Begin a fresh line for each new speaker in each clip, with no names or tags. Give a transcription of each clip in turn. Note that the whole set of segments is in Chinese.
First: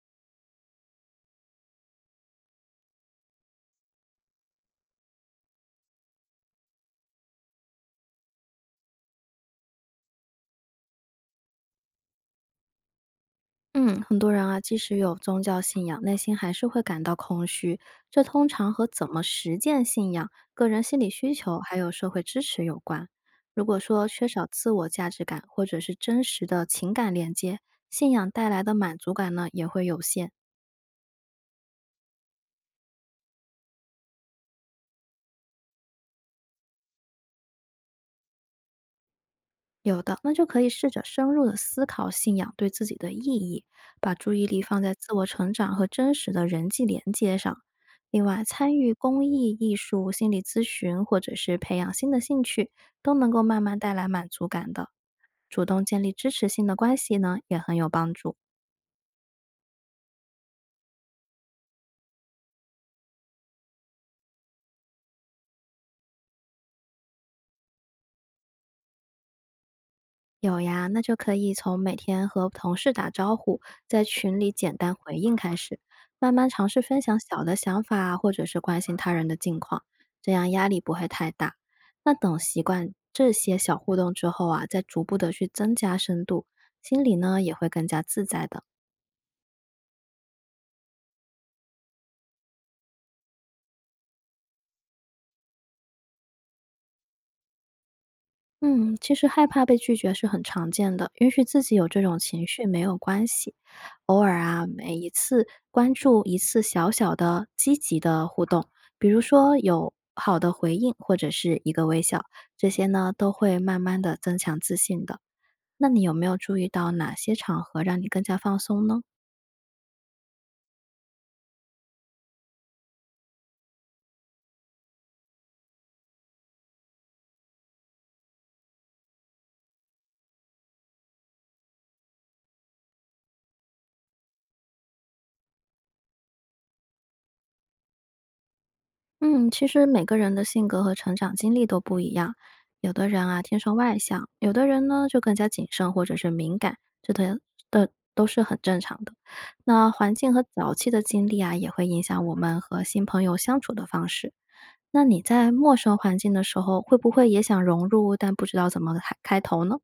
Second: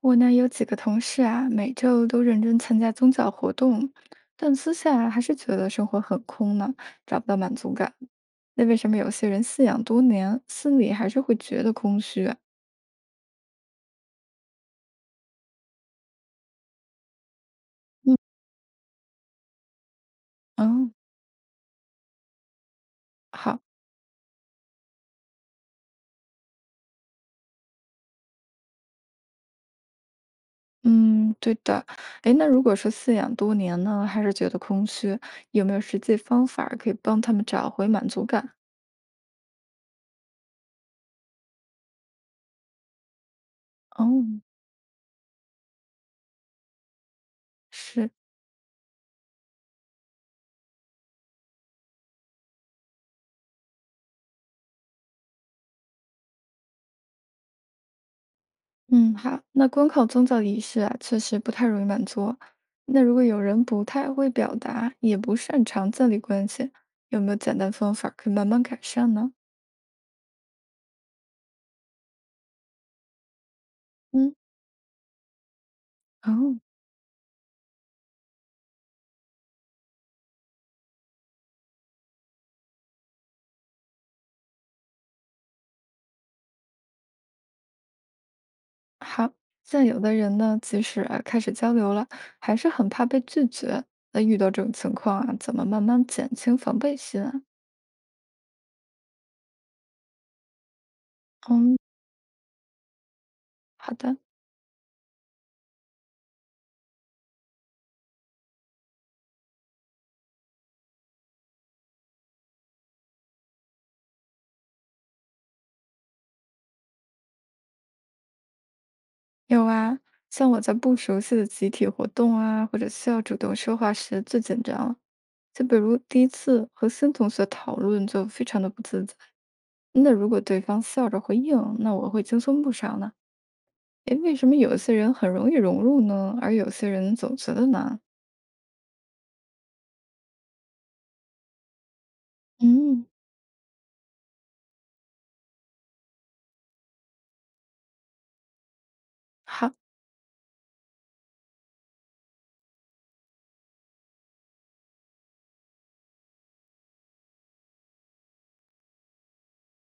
我呢有几个同事啊，每周都认真参加宗教活动，但私下啊还是觉得生活很空呢，找不到满足感。那为什么有些人信仰多年，心里还是会觉得空虚啊？
嗯，很多人啊，即使有宗教信仰，内心还是会感到空虚。
嗯，
这通常和怎么实践信仰、个人
嗯，
心
哦，
理需求还有社会支持有关。
好，
如果说缺少自我价值感或者是真实的情感连接，信仰带来的满足感呢也会有限。
嗯，对的。诶，那如果说信仰多年呢，还是觉得空虚，有没有实际方法儿可以帮他们找回满足感？
有的，那就可以试着深入的思考信仰对自己的意义，把
哦，
注意力放在自我成长和真实的人际连接上。
是。
另外，参与公益、艺术、心理咨询，或者是培养新的兴趣，都能够慢慢带来满足感的。主动建立支持性的关系呢，也很有帮助。
嗯，好，那光靠宗教仪式啊，确实不太容易满足。那如果有人不太会表达，也不擅长建立关系，有没有简单方法可以慢慢改善呢？
有呀，那就可以从每天和同事打招呼，在
嗯，
群里简单回应开始，慢慢
哦，
尝试分享小的想法啊或者是关心他人的近况，这样压力不会太大。那等习惯这些小互动之后啊，再逐步的去增加深度，心里呢也会更自在。
好，像有的人呢，即使啊开始交流了，还是很怕被拒绝。那遇到这种情况啊，怎么慢慢减轻防备心啊？
嗯，其实害怕被拒绝是很常见的，允许自己
嗯，
有这种情绪没有关系。
好的。
偶尔啊，每一次关注一次小小的积极的互动，比如说有好的回应或者是一个微笑，这些呢都会慢慢的增强自信的。那你有没有注意到哪些场合让你更加放松呢？
有啊，像我在不熟悉的集体活动啊，或者需要主动说话时最紧张了。就比如第一次和新同学讨论，就非常的不自在。那如果对方笑着回应，那我会轻松不少呢。诶，为什么有些人很容易融入呢，而有些人总觉得难？
嗯，其实每个人的性格和成长经历都不一样，有
嗯，
的人啊天生外向，有的人呢就更加谨慎或者是敏感，这都是很正常的。
好。
那环境和早期的经历啊，也会影响我们和新朋友相处的方式。那你在陌生环境的时候，会不会也想融入，但不知道怎么开头呢？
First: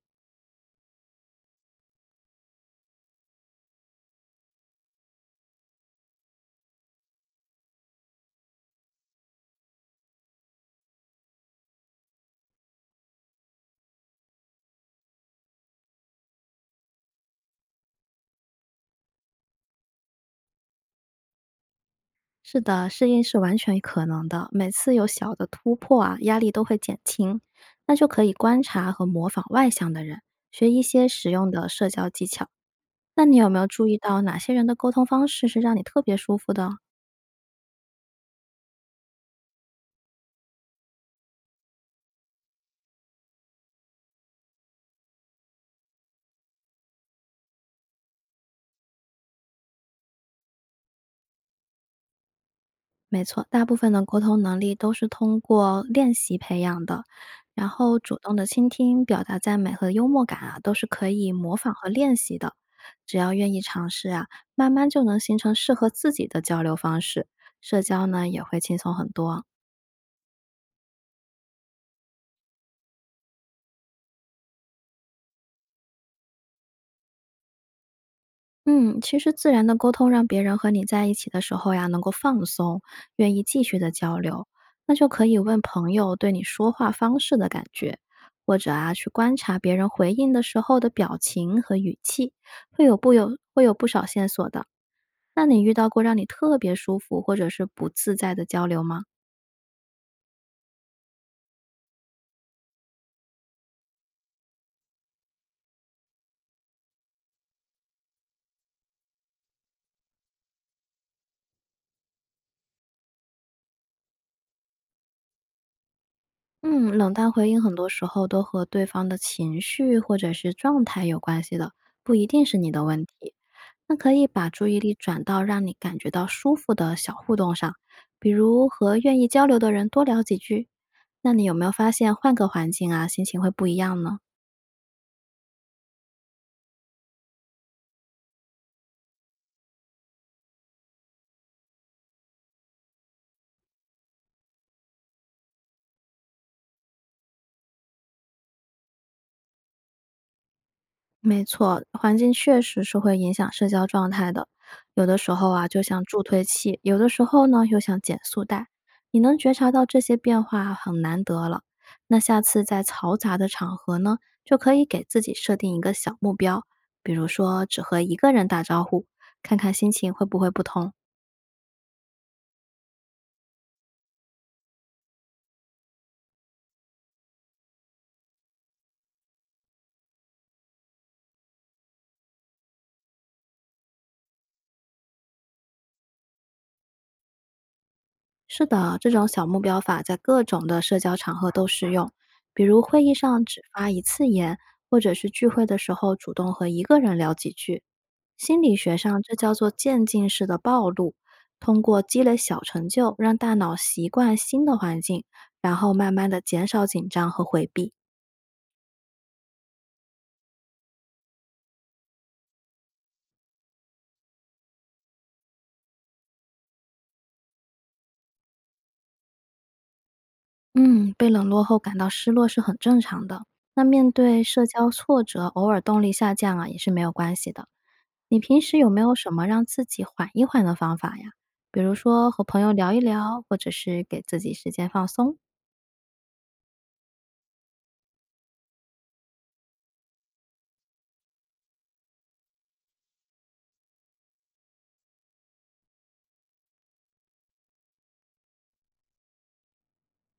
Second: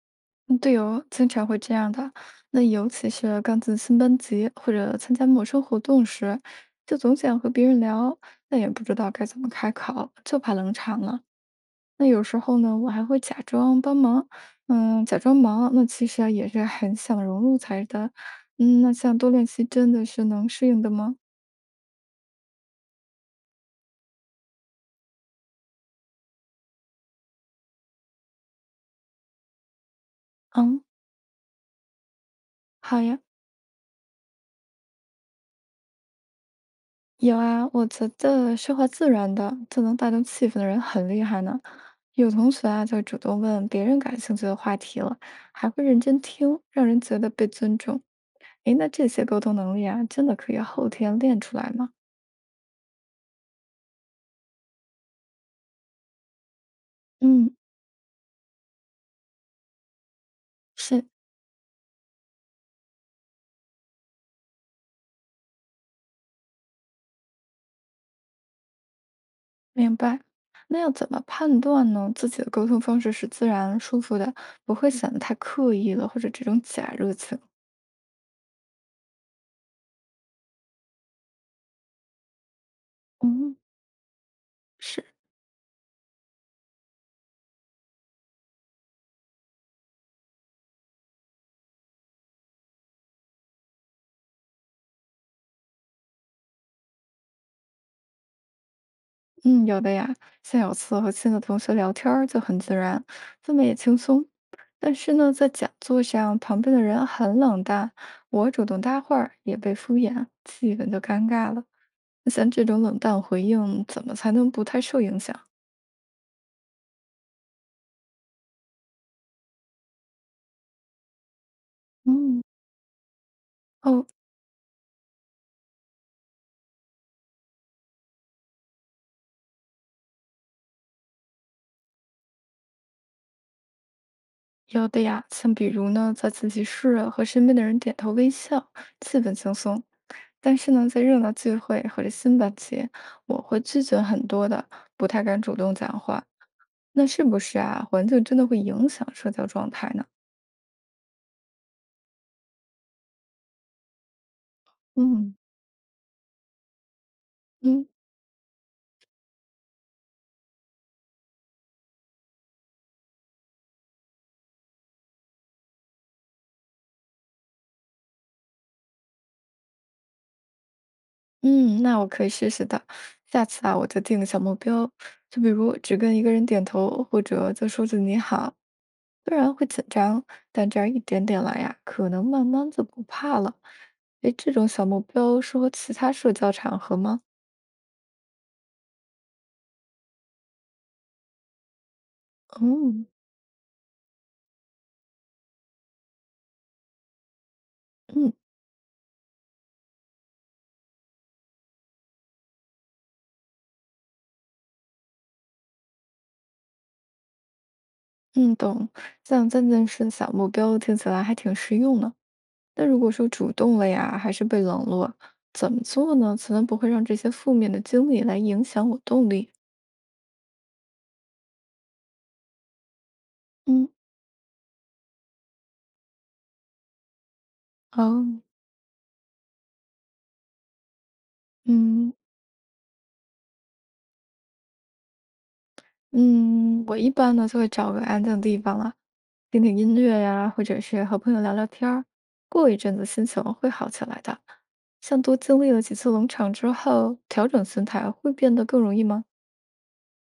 嗯，对哦，经常会这样的。那尤其是刚进新班级或者参加陌生活动时，就总想和别人聊，但也不知道该怎么开口，就怕冷场了。那有时候呢，我还会假装帮忙，嗯，假装忙，那其实啊也是很想融入才的。嗯，那像多练习真的是能适应的吗？
是的，适应是完全可能的。每次有小的突破啊，压力都会减轻，那就可以观察和模仿外向的人，学
嗯，
一些实用的社交技巧。
好呀。
那你有没有注意到哪些人的沟通方式是让你特别舒服的？
有啊，我觉得说话自然的就能带动气氛的人很厉害呢。有同学啊，就主动问别人感兴趣的话题了，还会认真听，让人觉得被尊重。诶，那这些沟通能力啊，真的可以后天练出来吗？
没错，大部分的沟通能力都是通过练习培养的，
嗯，
然后主动的倾听、表达赞美和幽默感啊，都是
是，
可以模仿和练习的。只要愿意尝试啊，慢慢就能形成适合自己的交流方式，社交呢也会轻松很多。
明白。那要怎么判断呢？自己的沟通方式是自然舒服的，不会显得太刻意了，或者这种假热情。
嗯，其实自然的沟通让别人和你在一起的时候呀，能够放松，愿意
嗯，
继续的交流，那
是，
就可以问朋友对你说话方式的感觉，或者啊，去观察别人回应的时候的表情和语气，会有不少线索的。那你遇到过让你特别舒服或者是不自在的交流吗？
嗯，有的呀，像有次和新的同学聊天儿就很自然，氛围也轻松。但是呢，在讲座上，旁边的人很冷淡，我主动搭话儿也被敷衍，气氛就尴尬了。那像这种冷淡回应，怎么才能不太受影响？
嗯，冷淡回应很多时候都和对方的情绪或者是状态有关系的，不一
嗯，
定是你的问题。那
哦，
可以把注意力转到让你感觉到舒服的小互动上，比如和愿意交流的人多聊几句。那你有没有发现换个环境啊，心情会不一样呢？
有的呀，像比如呢，在自习室啊和身边的人点头微笑，气氛轻松。但是呢，在热闹聚会或者新班级，我会拒绝很多的，不太敢主动讲话。那是不是啊？环境真的会影响社交状态呢？
没错，环境确实是会影响社交状态的。有的时
嗯，
候啊，就像助推器；有的时候呢，又
嗯，
像减速带。你能觉察到这些变化很难得了。那下次在嘈杂的场合呢，就可以给自己设定一个小目标，比如说只和一个人打招呼，看看心情会不会不同。
嗯，那我可以试试的。下次啊，我就定个小目标，就比如只跟一个人点头，或者就说句你好。虽然会紧张，但这样一点点来呀，可能慢慢就不怕了。诶，这种小目标适合其他社交场合吗？
是的，这种小目标法在各种的社交场合都适用，比如会
嗯。
议上只发一次言，或者是聚会的时候主动和一个人聊几句。
嗯，
心理学上，这叫做渐进式的暴露，通过积累小成就，让大脑习惯新的环境，然后慢慢的减少紧张和回避。
嗯，懂。像渐进式的小目标听起来还挺实用呢。那如果说主动了呀，还是被冷落，怎么做呢？才能不会让这些负面的经历来影响我动力？
嗯，被冷落后感到失落是很正常的。那
嗯，
面对社交挫折，偶尔动力下降啊，也是没有关系的。你
哦，
平时有没有什么让自己缓一缓的方法呀？比如
嗯，
说和朋友聊一聊，或者是给自己时间放松。
嗯，我一般呢就会找个安静的地方了，听听音乐呀，或者是和朋友聊聊天儿，过一阵子心情会好起来的。像多经历了几次冷场之后，调整心态会变得更容易吗？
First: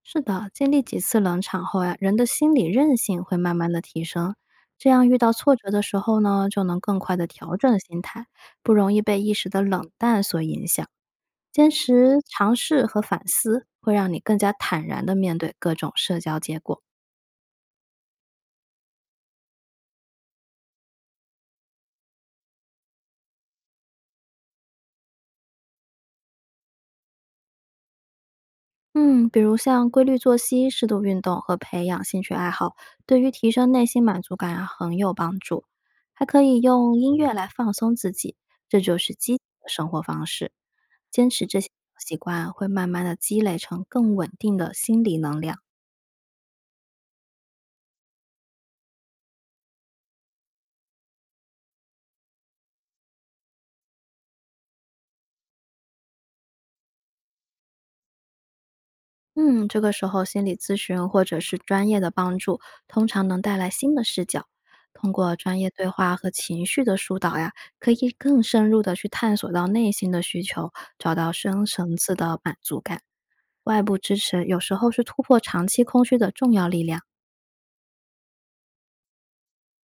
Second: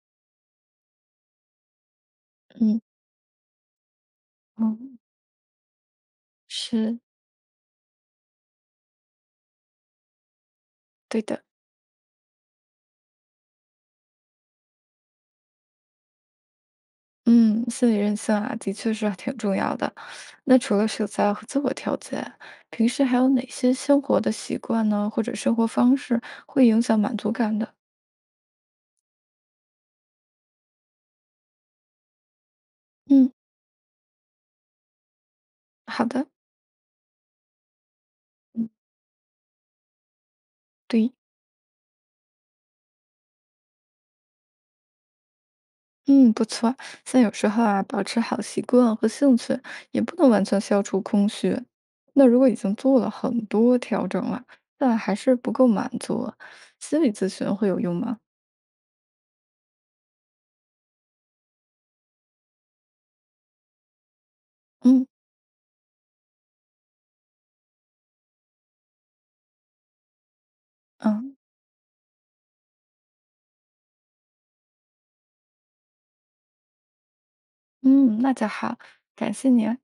是的，经历几次冷场后呀，人的心理
嗯，
韧性会慢慢的提升，这
嗯，
样遇到挫折的时候呢，就能更
是，
快的调整心态，不容易被一时的冷淡所影响。
对的。
坚持尝试和反思，会让你更加坦然的面对各种社交结果。
嗯，心理韧性啊，的确是挺重要的。那除了社交和自我调节，平时还有哪些生活的习惯呢，或者生活方式会影响满足感的？
嗯，比如像规律作息、适度运动和培养兴趣爱好，对于
嗯，
提升内心满足感啊很有帮助。
好
还
的，
可以用音乐来放松自己，
嗯，
这就是积极的生活方式。
对，
坚持这些习惯，会慢慢的积累成更稳定的心理能量。
嗯，不错。像有时候啊，保持好习惯和兴趣，也不能完全消除空虚。那如果已经做了很多调整了，但还是不够满足，心理咨询会有用吗？
嗯，这个时候心理咨询或者是专业的帮助，通常能带来新的视角。
嗯，
通过专业对话和情绪的疏导呀，可以更深入的去探索到内心的需求，找到
嗯，
深层次的满足感。外部支持有时候是突破长期空虚的重要力量。
嗯，那就好，感谢您。